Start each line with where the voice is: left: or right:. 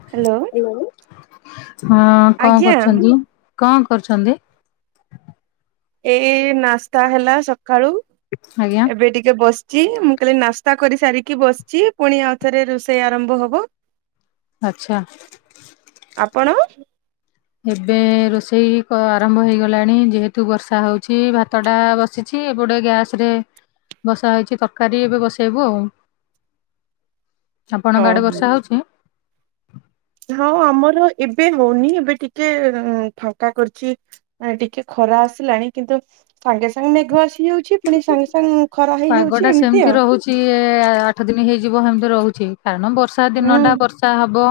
right: Hello
left: ହଁ କଁ
right: ଆଜ୍ଞା
left: କରୁଛନ୍ତି? କଁ କରୁଛନ୍ତି?
right: ଏଇ ନାସ୍ତା ହେଲା ସକାଳୁ
left: ଆଜ୍ଞା
right: ଏବେ ଟିକେ ବସ୍ ଯେ ମୁଁ କାଲି ନାସ୍ତା କରି ସାରିକି ବସିଛି ପୁଣି ଆଉ ଥରେ ରୋଷେଇ ଆରମ୍ଭ ହବ।
left: ଆଛା।
right: ଆପଣ
left: ଏବେ ରୋଷେଇ କ ଆରମ୍ଭ ହେଇଗଲାଣି ଯେହେତୁ ବର୍ଷା ହୋଉଛି ଭାତ ଟା ବସି ଛି ଏପଟେ ଗ୍ୟାସ୍ ରେ ବସା ହେଇଛି ତର୍କାରୀ ଏବେ ବସେଇବୁ ଆଉ। ଆପଣଙ୍କ ଆଡେ
right: ଓହୋ
left: ବର୍ଷା ହୋଉଛି?
right: ହଁ ଆମର ଏବେ ହଉନି ଏବେ ଟିକେ ଫାଙ୍କା କରିଛି। ନାଁ ଟିକେ ଖରା ଆସିଲାଣି କିନ୍ତୁ ସାଙ୍ଗେ ସାଙ୍ଗେ ମେଘ ଆସିଯାଉ ଛିପୁଣି ସାଙ୍ଗ୍ ସାଙ୍ଗ୍ ଖରା ହେଇଯାଉଛି ଏମିତି ଆଉ।
left: ଛି ଏ ଆଠ ଦିନ ହେଇଯିବ ହେମିତି ରହୁଛି କାରଣ ବର୍ଷା
right: ହୁଁ
left: ଦିନଟା ବର୍ ମା ହବ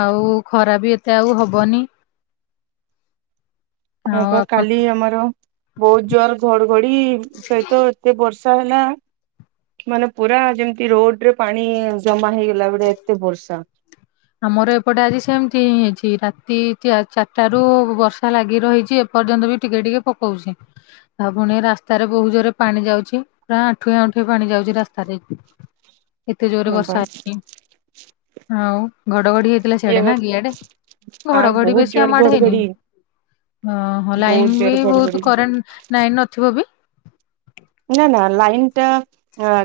left: ଆଉ ଖରା ବି ଏତେ ଆଉ ହବନି। [inaudible]
right: ହଁ ପା
left: ଆପଣ
right: କାଲି ଆମର ବୋହୁତ୍ ଜୋରେ ଘଡ୍ ଘଡି ସହିତ ଏତେ ବର୍ଷ୍ ହେଲା ମାନେ ପୁରା ଯେମ୍ତି ରୋଡ୍ ରେ ପାଣି ଜମା ହେଇଗ ଲା ବେଳେ ଏତେ ବର୍ଷା
left: ହ [inaudible] ଆମର ଏପଟେ ଆଜି ସେମ୍ତି ହିଁ ହେଇଛି ରାତି ଏଠି ଚାର୍ଟା ରୁ ବର୍ଷା ଲାଗି ରହିଚି ଏ ଏପର୍ଯ୍ୟନ୍ତ ବି ଟିକେ ଟିକେ ପକୋଉଛି। ଆଉ ପୁଣି ରାସ୍ତାରେ ବୋହୁ ଜୋରେ ପାଣି ଯାଉଛି ପୁରା ଆଣ୍ଠୁଏ ଆଣ୍ଠୁଏ ପାଣି ଯାଉଛି ରାସ୍ତାରେ। ଏତେ ଜୋରେ
right: ହଁ ବା
left: ବର୍ଷା ହେ ଆଉ ଘଡଘଡି ହେଇଥିଲା
right: ଏ
left: ସେିଆଡେ ନା ଇଆଡେ।
right: ଆ
left: ଘଡଘଡି
right: ବହୁତ
left: ବେଶୀ
right: ଜୋର
left: ଆମ ଆଡ ହେଇନି
right: ଘଡଘଡି
left: ଓହୋ
right: ବହୁତ
left: ଲାଇନ
right: ଜୋର
left: ବି
right: ଘଡଘଡି
left: ବହୁତ କରେଣ୍ଟ। ଉଁ ନାଇଁ ନଥିବ ବି।
right: ନା ନା ଲାଇନ ଟା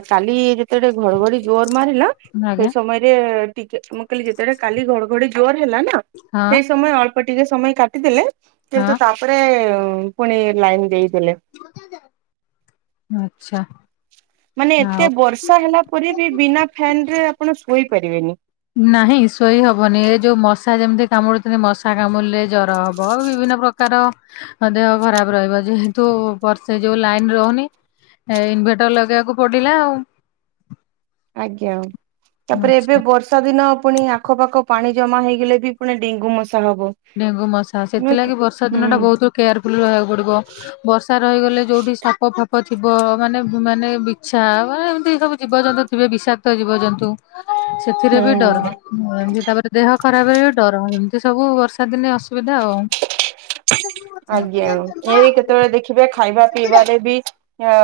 right: କାଲି ଯେତେବେଳେ ଘଡଘଡି ଜୋର ମାରିଲା ସେ
left: ଆଜ୍ଞା
right: ସମୟ। ଟିକେ ମୁଁ କହିଲି ଯେତେବେଳେ କାଲି ଘଡଘଡି ଜୋର ହେଲା ନା
left: ହଁ
right: ସେଇ ସମୟ ଅଳ୍ପ। ଅଳ୍ପ ଟିକେ ସମୟ କାଟିଦେଲେ
left: ହଁ
right: କିନ୍ତୁ ତାପରେ ପୁଣି ଲାଇନ ଦେଇଦେଲେ।
left: ଆଛା।
right: ମାନେ ଏତେ ବର୍ଷା ହେଲା ପରେ ବି ବିନା ଫ୍ୟାନ ରେ ଆପଣ ଶୋଇ ପାରିବେନି।
left: ନାହିଁ ଶୋଇ ହବନି ଏ ଯୋଉ ମଶା ଯେମିତି କାମୁଡୁଥିଲେ ମଶା କାମୁଡିଲେ ଜର ହବ ଆଉ ବିଭିନ୍ନ ପ୍ରକାର। ତାର ଦେହ ଖରାପ ରହିବ ଯେହେତୁ ବର୍ଷେ ଯୋଉ ଲାଇନ ରହୁନି। ଏ ଇନଭେଟର ଲଗେଇବାକୁ ପଡିଲା ଆଉ।
right: ଆଜ୍ଞା ତାପରେ
left: ଆଚ୍ଛା
right: ଏବେ ବର୍ଷ। ବର୍ଷା ଦିନ ପୁଣି ଆଖପାଖ ପାଣି ଜମା ହେଇଗଲେ ବି ପୁଣି ଡେଙ୍ଗୁ ମଶା ହବ।
left: ଡେଙ୍ଗୁ ମଶା
right: ନୁହେଁ କି?
left: ସେଥିଲାଗି ବର୍ଷା
right: ହୁଁ
left: ଦିନଟା ବହୁତ କେୟାରଫୁଲ୍ ରହିବାକୁ ପଡ଼ିବ। ବର୍ଷା ରହିଗଲେ ଯୋଉଠି ସାପ ଫାଫ। ସାଫ ଫାଫ ଥିବ ମାନେ ମାନେ ବିଛା ଏମିତି ସବୁ ଜୀବଜନ୍ତୁ ଥିବେ ବିଷାକ୍ତ ଜୀବଜନ୍ତୁ। ସେଥିରେ ବି ଡର ଏମତି ତାପରେ ଦେହ ଖରାପରେ ବି ଡର ଏମିତି ସବୁ ବର୍ଷ। ବର୍ଷା ଦିନେ ଅସୁବିଧା ଆଉ।
right: ଆଜ୍ଞା ଏଇ କେତେବେଳେ ଦେଖିବେ ଖାଇବା ପିଇବାରେ ବି। ଅ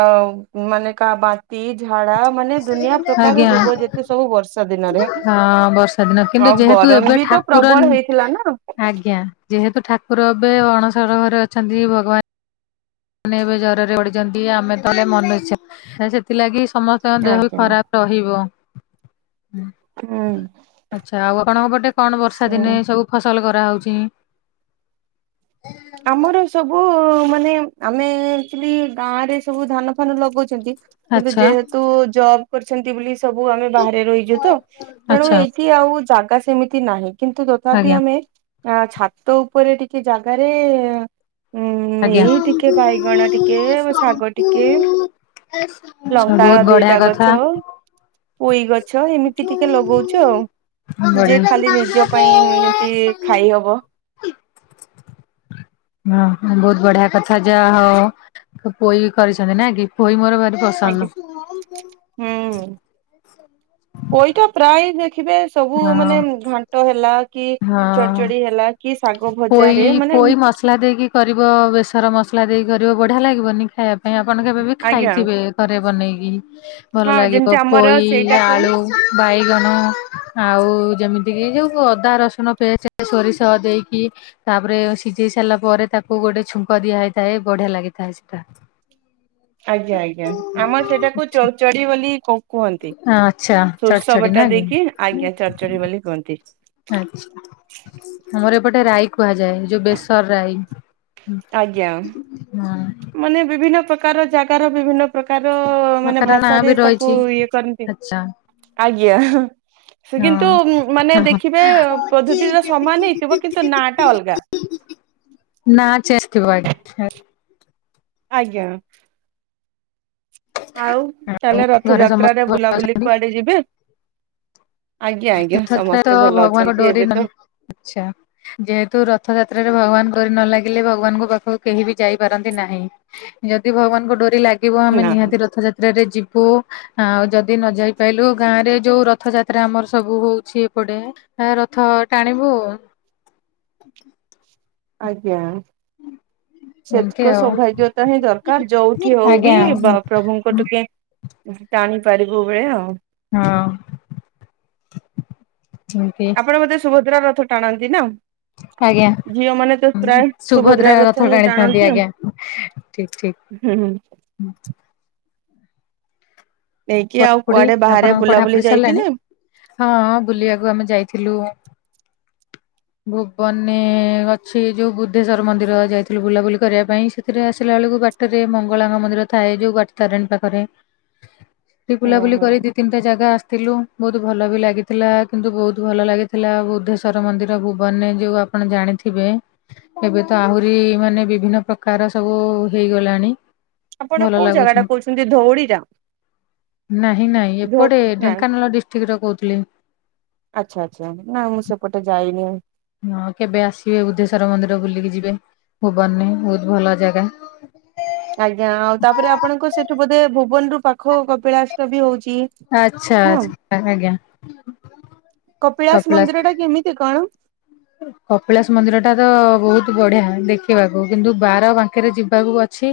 right: ମାନେ କା ବା ବାନ୍ତି ଝାଡା ମାନେ ଦୁନିଆ ପ୍ରକାର
left: ଆଜ୍ଞା।
right: ରୋଗ ଯେତେ ସବୁ ବର୍ଷା ଦିନରେ।
left: ହଁ ବର୍ଷା ଦିନ କିନ୍ତୁ
right: ଆଉ
left: ଯେହେତୁ
right: ଗରମ
left: ଏବେ
right: ବି ତ
left: ଠାକୁର
right: ପ୍ରବଳ ହେଇଥିଲା ନା
left: ଆଜ୍ଞା ଯେହେତୁ ଠାକୁର ଏବେ ଅଣସର ଘରେ ଅଛନ୍ତି ଭଗବାନ ମାନେ ଏବେ ଜ୍ୱରରେ ପଡିଛନ୍ତି ଆମେ ତାହଲେ ମନ ଇଚ୍ଛା ସେଥିଲାଗି ସମସ୍ତଙ୍କ ଦେହ ବି
right: ଆଜ୍ଞା
left: ଖରାପ। ରହିବ। ଆଚ୍ଛା, ଆଉ ଆପଣଙ୍କ ପଟେ କଣ ବର୍ଷା
right: ହୁଁ।
left: ଦିନେ ସବୁ ଫସଲ କରାହଉଛି।
right: ଆମର ସବୁ ମାନେ ଆମେ ଆଚୂୟାଲି ଗାଁରେ ସବୁ ଧାନ ଫାନ ଲଗାଉଛନ୍ତି। କିନ୍ତୁ
left: ଆଚ୍ଛା
right: ଯେହେତୁ ଜବ କରିଛନ୍ତି ବୋଲି ସବୁ ଆମେ ବାହାରେ ରହିଛୁ ତ ତେଣୁ
left: ଆଚ୍ଛା
right: ଏଇ ସିଏଆଉ ଜାଗା ସେମିତି ନାହିଁ କିନ୍ତୁ ତଥାପି
left: ଆଜ୍ଞା
right: ଆମେ ଅ ଛାତ ଉପରେ ଟିକେ ଜାଗା। ରେ ଉ
left: ଆଜ୍ଞା।
right: ଏଇ ଟିକେ ବାଇଗଣ ଟିକେ ଶାଗ ଟିକେ
left: ଆଚ୍ଛା
right: ଲଙ୍କା
left: ବହୁତ ବଢିଆ
right: ଦିଟା ଗଛ।
left: କଥା।
right: ପୋଇ ଗଛ ଏମିତି ଟିକେ ଲଗଉଛୁ ଆଉ ଯେ
left: ବଢିଆ।
right: ଖାଲି ନିଜ ପାଇଁ ଯେମତି ଖାଇ ହବ।
left: ହଁ ବହୁତ ବଢିଆ କଥା ଯାହା ହଉ ପୋଇ ବି କରିଛନ୍ତି ନା କି ପୋଇ ମୋର ଭାରି ପସନ୍ଦ।
right: ଆଜ୍ଞା ହୁଁ ପୋଇ ତପ୍ରାୟ ଦେଖିବେ ସବୁ
left: ହଁ
right: ମାନେ ଘାଣ୍ଟ ହେଲା କି
left: ହଁ
right: ଚଢଚଡି ହେଲା କି ଶାଗ
left: ପୋଇ
right: ଭଜାରେ ମାନେ
left: ପୋଇ ମସଲା ଦେଇକି କରିବ ବେସର ମସଲା ଦେଇକି କରିବ ବଢ଼ିଆ ଲାଗିବନି ଖାଇବାକୁ କାଇଁ ଆପଣ କେବେ ବି
right: ଆଜ୍ଞା
left: ଖାଇଥିବେ ଘରେ ବନେଇକି? ଭଲ
right: ହଁ
left: ଲାଗିବ
right: ଯେମିତି ଆମର
left: ପୋଇ
right: ସେଇଟାକୁ
left: ଆଳୁ ବାଇଗଣ। ଆଉ ଯେମିତି କିି ଯୋଉ ଅଦା ରସୁଣ ପେଷ୍ଟ ସୋରିଷ ଦେଇକି ତାପରେ ସିଝେଇ ସାରିଲା ପରେ ତାକୁ ଗୋଟେ ଛୁଙ୍କ ଦିଆ ହୋଇଥାଏ ବଢିଆ ଲାଗିଥାଏ ସେଟା
right: ଆଜ୍ଞା ଆଜ୍ଞା ଆମର ସେଟାକୁ ଚଢ ଚଢି ବୋଲି କୁହନ୍ତି
left: ଆଚ୍ଛା।
right: ଶୋରିଷ
left: ଚଡଚଡି ନା
right: ବଟା
left: କି
right: ଦେଇକି ଆଜ୍ଞା ଚଢଚଢିବୋଲି କୁହନ୍ତି
left: ଆଛା ଆମର ଏପଟେ ରାଇ କୁହାଯାଏ ଯୋଉ ବେସର ରାଇ।
right: ଆଜ୍ଞା
left: ହଁ
right: ମାନେ ବିଭିନ୍ନ ପ୍ରକାର ଜାଗାର ବିଭିନ୍ନ ପ୍ରକାର ମାନେ
left: ପ୍ରକାର ନାଁ
right: ଭାଷାରେ
left: ବି
right: ତାକୁ
left: ରହିଛି
right: ଇଏ କରନ୍ତି
left: ଆଚ୍ଛା।
right: ଆଜ୍ଞା ସେ
left: ହଁ
right: କିନ୍ତୁ ମାନେ
left: ହଁ।
right: ଦେଖିବେ ପଦ୍ଧତିର ସମାନ ହେଇଥିବ କିନ୍ତୁ ନା ଟା ଅଲଗା
left: ନାଚେସେ ଥିବ ହାରି
right: ଆଜ୍ଞା ଆଉ
left: ଆଉ
right: ତାହେଲେ
left: ଘରେ ସମସ୍ତେ
right: ରଥଯାତ୍ରାରେରେ
left: ଭଲ
right: ବୁଲାବୁଲି
left: ଅଛନ୍ତି?
right: କୁଆଡେ ଯିବେ ଆଜ୍ଞା ଆଜ୍ଞା ସମସ୍ତେ ଭଲ ଅଛନ୍ତି ଏବେ ତ
left: ଆଚଛା ଯେହେତୁ ରଥଯାତ୍ରାରେ ଭଗବାନ କରି ନ ଲାଗିଲେ ଭଗବାନଙ୍କ ପାଖକୁ କେହି ବି ଯାଇପାରନ୍ତି ନାହିଁ ଯଦି ଭଗବାନଙ୍କ ଡୋରି ଲାଗିବ ଆମେ
right: ନା
left: ନିହାତି ରଥଯାତ୍ରରେ ଯିବୁ ଆଉ ଯଦି ନ ଯାଇ ପାଇଲୁ ଗାଁ ରେ ଯୋଉ ରଥ ଯାତ୍ରା ଆମର ସବୁ ହଉଛି ଏପଟେ ଏ ରଥ ଟାଣିବୁ ଆ
right: ଆଜ୍ଞା
left: ହୁଁ
right: ସେତିକ ସୌଭାଗ୍ୟତା ହିଁ ଦରକାର ଯୋଉଠି ହଉ ବି
left: ଆଜ୍ଞା।
right: ବା ପ୍ରଭୁଙ୍କ ଟିକେ ଟାଣିପାରିବୁ ବଳେ ଆଉ
left: ହଁତି
right: ଆପଣ ମତେ ସୁଭଦ୍ରା ରଥ ଟାଣନ୍ତି ନା
left: ଆଜ୍ଞା।
right: ଝିଅ ମାନେ ତ ପ୍ରାୟ ସୁଭଦ୍ରା ରଥ ହିଁ ଟାଣନ୍ତି ଆଉ ହୁଁ ହୁଁ
left: ହୁଁ
right: ନେଇକି ଆଉ
left: କଢାପୁଡି
right: କୁଆଡେ ବାହାରେ
left: ଆପଣଙ୍କ
right: ବୁଲାବୁଲି
left: କଢାପୁଢି ସରିଲାଣି
right: ଯାଇଥିଲେ?
left: ହଁ ବୁଲିବାକୁ ଆମେ ଯାଇଥିଲୁ ଭୁବନ ଅଛି ଯୋଉ ବୁଦ୍ଧେଶ୍ଵର ମନ୍ଦିର ଯାଇଥିଲୁ ବୁଲାବୁଲି କରିବା ପାଇଁ ସେଥିରେ ଆସିଲା ବେଳକୁ ବାଟ- ଟ ରେ ମଙ୍ଗଳାଙ୍ଗ ମନ୍ଦିର ଥାଏ ଯୋଉ କାଟି ତାରଣୀ ପାଖରେ ସେଠ ବୁଲାବୁଲି
right: ଓହୋ
left: କରି ଦି ତିନି ଗୋଟେ ଜାଗା ଆସିଥିଲୁ ବହୁତ ଭଲ ବି ଲାଗିଥିଲା କିନ୍ତୁ ବହୁତ ଭଲ ଲାଗିଥିଲା ବୁଧେ ଈ୍ୱର ମନ୍ଦିର ଭୁବନରେ ଯୋଉ ଆପଣ ଜାଣିଥିବେ ଏବେ ତ ଆହୁରି ମାନେ ବିଭିନ୍ନ ପ୍ରକାର ସବୁ ହେଇଗଲାଣି
right: ଆପଣ
left: ଭଲ
right: କୋଉ ଜାଗା
left: ଲାଗୁଛି।
right: ଟା କହୁଛନ୍ତି ଧଉଡି ଟା
left: ନାଇଁ ନାଇଁ
right: ଧଉ
left: ଏପଟେ
right: ନାଇଁ
left: ଢେଙ୍କାନାଳ ଡିଷ୍ଟ୍ରିକ୍ଟରେ କହୁଥିଲେ
right: ଆଚ୍ଛା ଆଚଛା ନା ମୁଁ ସେପଟେ ଯାଇନି
left: ହଁ କେବେ ଆସିବେ ବୁଦ୍ଧେଶ୍ୱର ମନ୍ଦିର ବୁଲିକି ଯିବେ ଭୁବନରେ ବହୁତ ଭଲ ଜାଗା
right: ଆଜ୍ଞା ଆଉ ତାପରେ ଆପଣଙ୍କ ସେଠୁ ବୋଧେ ଭୁବନ ରୁ ପାଖ କପିଳାଷ୍ଟ ବି ହଉଛି ନା।
left: ଆଚ୍ଛାଛା ଆଜ୍ଞା
right: କପିଳାସ ମନ୍ଦିର ଟା କେମିତି କଣ?
left: ହୁଁ କପିଳାସ ମନ୍ଦିର ଟା ତ ବହୁତ ବଢିଆ ଦେଖିବାକୁ କିନ୍ତୁ ବାର ପାଖରେ ଯିବାକୁ ଅଛି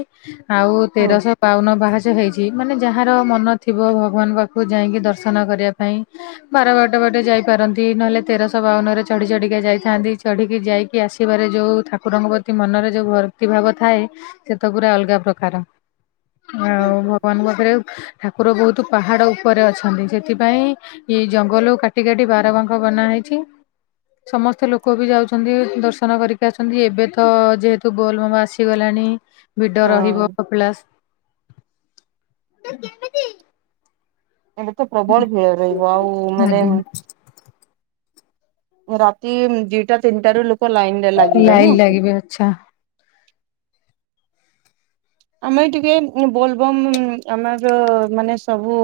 left: ଆଉ
right: ହୁଁ।
left: ତେରଶହ ପାଉନ ବାହାଚ ହେଇଛି ମାନେ ଯାହାର ମନ ଥିବ ଭଗବାନଙ୍କ ପାଖକୁ ଯାଇକି ଦର୍ଶନ କରିବା ପାଇଁ ବାର ବାରଟା ବାଟେ ଯାଇ ପାରନ୍ତି ନହେଲେ ତେରଶହ ବାଉନ ରେ ଚଢି ଚଢିକା ଯାଇ ଥାଆନ୍ତି ଚଢ଼ିକି ଯାଇକି ଆସିବାରେ ଯେଉଁ ଠାକୁରଙ୍କ ପ୍ରତି ମନରେ ଯେଉଁ ଭକ୍ତି ଭାବ ଥାଏ ସେ ତ ପୁରା ଅଲଗା ପ୍ରକାର ଆଉ
right: ଆଜ୍ଞା।
left: ଭଗବାନଙ୍କ ଉପରେ ଠାକୁର ବହୁତ ପାହାଡ଼ ଉପରେ ଅଛନ୍ତି ସେଥିପାଇଁ ଏଇ ଜଙ୍ଗଲରୁ କାଟି କାଟି ବାରବାଙ୍କ ବନା ହେଇଛି ସମସ୍ତ ଏତେ ଲୋକ ବି ଯାଉଛନ୍ତି ଦର୍ଶନ କରିକି ଆସଛନ୍ତି ଏବେ ତ ଯେହେତୁ ବୋଲମମ ଆସିଗଲାଣି ଭିଡ ରହିବ
right: ହଁ
left: କପିଳାସ। ମୁଁ ଯିମିକି?
right: ଏବେ ତ ପ୍ରବଳ ଭିଡ଼ ରହିବ। ଆଉ ମାନେ
left: ଆଜ୍ଞା।
right: ରାତି ଦିଟା ତିନିଟା ରୁ ଲୋକ ଲାଇନରେ ଲାଗିବେ ନା।
left: ଏଛା।
right: ଆମେ ଟିକେ ବୋଲବମ୍ ଆମାଜ ମାନେ ସବୁ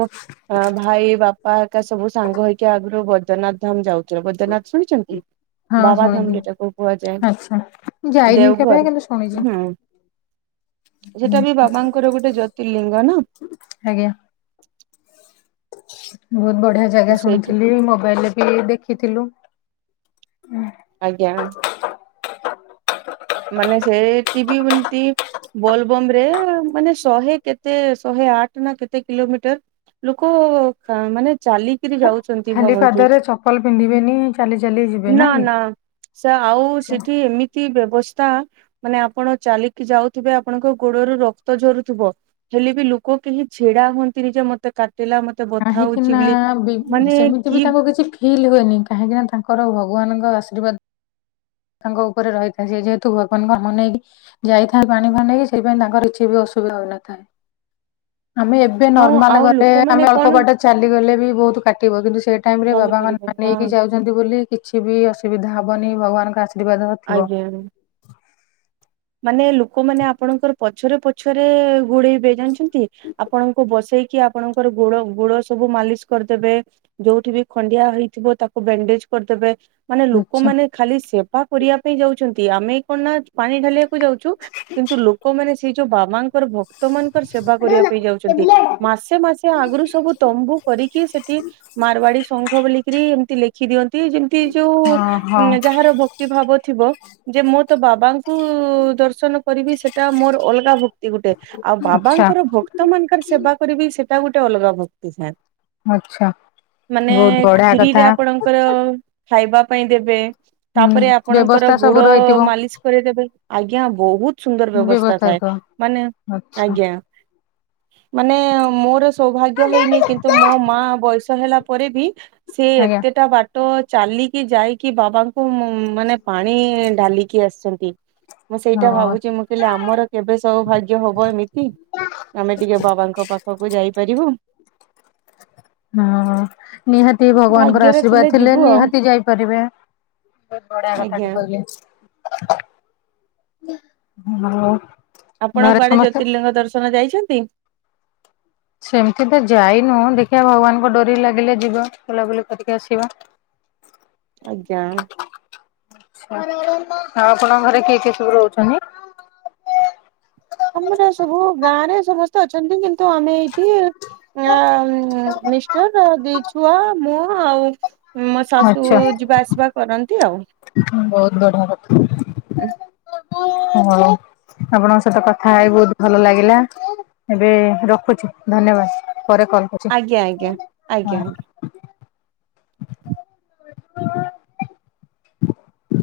right: ଭାଇ ବାପା ଏକା ସବୁ ସାଙ୍ଗ ହେଇକି ଆଗରୁ ବୈଦନାଥ ଧାମ ଯାଉ। ଜୟ ବଦ୍ରନାଥ ଶୁଣିଚନ୍ତି?
left: ହଁ
right: ବାବା
left: ଶୁଣିଛି
right: ଧାମଲିଟା କୁ
left: ଆଚ୍ଛା।
right: କୁହାଯାଏ
left: ଯାଇନି କେବେ
right: ଦେଓଗଡ଼।
left: କିନ୍ତୁ ଶୁଣିଛି
right: ହୁଁ। ସେଟା ବି
left: ହୁଁ,
right: ବାବାଙ୍କର ଗୋଟେ ଜ୍ୟୋତିର୍ଲିଙ୍ଗ ନା?
left: ଆଜ୍ଞା। ବହୁତ ବଢିଆ ଜାଗା
right: ସେଇଠି
left: ଶୁଣିଥିଲି ମୋବାଇଲ ରେ ବି ଦେଖିଥିଲୁ।
right: ଆଜ୍ଞା। ମାନେ ସେ ଟିଭି ହୁନ୍ତି ଏତି ବୋଲ ବମରେ ମାନେ ଶହେ କେତ ତେ ଶହେ ଆଠ ନା କେତେ କିଲୋମିଟର ଲୋକ କାଁ ମାନେ ଚାଲି କିରି
left: ଖା-
right: ଯାଉଚନ୍ତି
left: ଖାଲି
right: ଭାବନ୍ତୁ।
left: ପାଦରେ ଚପଲ ପିନ୍ଧିବେନି ଚାଲି ଚାଲି ଯିବେ
right: ନା
left: କି?
right: ନା। ସେ ଆଉ
left: ଆଚ୍ଛା।
right: ସେଠି ଏମିତି ବ୍ୟବସ୍ ସ୍ତା ମାନେ ଆପଣ ଚାଲିକି ଯାଉଥିବେ ଆପଣଙ୍କ ଗୋଡରୁ ରକ୍ତ ଝରୁଥୁବ। ହେଲେ ବି ଲୋକ କେହି ଛିଡା ହୁଅନ୍ତିନି ଯେ ମତେ କାଟିଲା ମତ
left: କାହିଁକି ନା ସେମିତି ବି ସେମିତି ବି
right: କି
left: ତାଙ୍କୁ କିଛି ଫିଲ୍ ହୁଏନି। କାହିଁକିନା ତାଙ୍କର ଭଗବାନଙ୍କ ଆଶୀର୍ବାଦ ତାଙ୍କ ଉପରେ ରହିଥାନ୍ତି ଯେ ଯେହେତୁ ଭଗବାନଙ୍କୁ ମନେଇକି ଯାଇଥାଏ ପାଣି ଭାର ନେଇକି ସେଇପାଇଁ ତାଙ୍କର କିଛି ବି ଅସୁବିଧା ହୋଇନଥାଏ। ଆମେ ଏବେ
right: ହଁ
left: ନର୍ମାଲ
right: ଆଉ
left: ଗଲେ
right: ଲୋକମାନେ
left: ଆମେ ଅଳ୍ପ
right: କଣ
left: ବାଟ ଚାଲିଗଲେ ବି ବହୁତ କାଟିବ। କିନ୍ତୁ ସେଇ ଟାଇମ ରେ
right: ଚାଲିପାରିବେ
left: ବାବାଙ୍କ
right: ନା
left: ନେଇକି ଯାଉଥ ଦାଦି ବୋଲି କିଛି ବି ଅସୁବିଧା ହବନି ଭଗବାନଙ୍କ ଆଶୀର୍ବାଦ ଥିବ।
right: ଆଜ୍ଞା। ମାନେ ଲୋକମାନେ ଆପଣଙ୍କର ପଛରେ ପଛରେ ଗୋଡେଇବେ ଜାଣିଛନ୍ତି? ଆପଣଙ୍କୁ ବସେଇକି ଆପଣଙ୍କର ଗୋଡ ଗୋଡ ସବୁ ମାଲିସ କରଦେବେ। ଯୋଉଠି ବି ଖଣ୍ଡିଆ ହେଇଥିବ ତାକୁ ବ୍ୟାଣ୍ଡେଜ କରଦେବେ। ମାନେ
left: ଆଚ୍ଛା।
right: ଲୋକମାନେ ଖାଲି ସେବା କରିବା ପାଇଁ ଯାଉଛନ୍ତି। ଆମେ କଣ ନା ପାଣି ଢାଳିବାକ ଯାଉଛୁ କିନ୍ତୁ ଲୋକମାନେ ସେଇ ଯୋଉ ବାବାଙ୍କର ଭକ୍ତ ମାନଙ୍କର ସେବା କରିବା ପାଇଁ
left: ହଁ
right: ଯାଉଛନ୍ତି। ମାସେ ମାସେ ଆଗରୁ ସବୁ ତମ୍ବୁ କରିକି ସେଠି ମାରବାଡି ଶଙ୍ଘ ବୋଲିକିରି ଏମିତି ଲେ ଖି ଦିଅନ୍ତି ଯେମତି ଯୋଉ
left: ହଁ
right: ଯାହାର ଭକ୍ତି ଭାବ ଥିବ। ଯେ ମୁଁ ତ ବାବାଙ୍କୁ କୋ ଦର୍ଶନ କରିବି ସେଟା ମୋର ଅଲଗା ଭକ୍ତି ଗୋଟେ। ଆଉ
left: ଆଚ୍ଛା
right: ବାବାଙ୍କର ଭକ୍ତ ମାନଙ୍କର ସେବା କରିବି ସେଟା ଗୋଟେ ଅଲଗା ଭକ୍ ଇସାନ
left: ଆଚ୍ଛା
right: ମାନେ
left: ବହୁତ ବଢିଆ
right: ଫ୍ରିରେ
left: କଥା।
right: ଆପଣଙ୍କ ଙ୍କର ଖାଇବା ପାଇଁ ଦେବେ।
left: ହୁଁ
right: ତାପରେ ଆପଣଙ୍କର
left: ବ୍ୟବସ୍ଥା
right: ଗୋଡ
left: ସବୁ ରହିଥିବ
right: ମାଲିସ କରିଦେବେ। ଆଜ୍ଞା ବହୁତ ସୁନ୍ଦର ବ୍ୟବସ୍ଥା ଥାଏ ମାନେ
left: ଆଚ୍ଛା।
right: ଆଜ୍ଞା। ମାନେ ମୋର ସୌଭାଗ୍ୟ ହେଇନି। କିନ୍ତୁ ମୋ ମା ବୟସ ସ ହେଲା ପରେ ବି ସେ
left: ଆଜ୍ଞା
right: ଏତେଟା ବାଟ ଚାଲିକି ଯାଇକି ବାବାଙ୍କ ଙ୍କୁ ମାନେ ପାଣି ଢାଲିକି ଆସିଛନ୍ତି। ମୁଁ ସେଇଟା
left: ହଁ।
right: ଭାବୁଚି ମୁଁ କଇଲି ଆମର କେବେ ସୌଭାଗ୍ୟ ହବ ଏମିତି। ଆମେ ଟିକେ ବାବାଙ୍କ ପାଖକୁ ଯାଇପାରିବୁ।
left: [inaudible] ହଁ ନିହାତି ଭଗବାନଙ୍କର
right: ଭାଗ୍ୟରେ
left: ଆଶୀର୍ବାଦ ଥିଲେ
right: ଯିବୁ ଆଉ
left: ନିହାତି ଯାଇପାରିବେ। ବଢିଆ କଥା
right: ଆଜ୍ଞା
left: ଟେ କଇଲେ ଆଉ।
right: ଆପଣ
left: ଘରେ
right: କୁଆଡେ
left: ସମସ୍ତେ
right: ଜ୍ୟୋତିର୍ଲିଙ୍ଗ ଦର୍ଶନ ଯାଇଛନ୍ତି?
left: ସେମିତି ତ ଯାଇନୁଁ, ଦେଖିବା ଭଗବାନଙ୍କ ଡୋରି ଲାଗିଲେ ଯିବା। ବୁଲାବୁଲି କରିକି ଆସିବା। [inaudible]
right: ଆଜ୍ଞା।
left: ଆଛା, ଆଉ ଆପଣଙ୍କ ଘରେ କିଏ କିଏ ସବୁ ରହୁଛନ୍ତି?
right: ଆମର ସବୁ ଗାଁରେ ସମସ୍ତେ ଅଛନ୍ତି। କିନ୍ତୁ ଆମେ ଏଇଠି ନିଷ୍ଠା ତା ଦି ଛୁଆ ମୁଁ ଆଉ ମୋ ଶାଶୁ
left: ଆଚ୍ଛା
right: ଯିବା ଆସିବା କରନ୍ତି ଆଉ।
left: ବହୁତ ବଢିଆ କଥା, ହଁ। ଆପଣଙ୍କ ସହିତ କଥା ହେଇ ବହୁତ ଭଲ ଲାଗିଲା। ଏବେ ରଖୁଚି। ଧନ୍ୟବାଦ, ପରେ କଲ୍ କ
right: ଆଜ୍ଞା, ଆଜ୍ଞା, ଆଜ୍ଞା।
left: [inaudible] [unintelligible]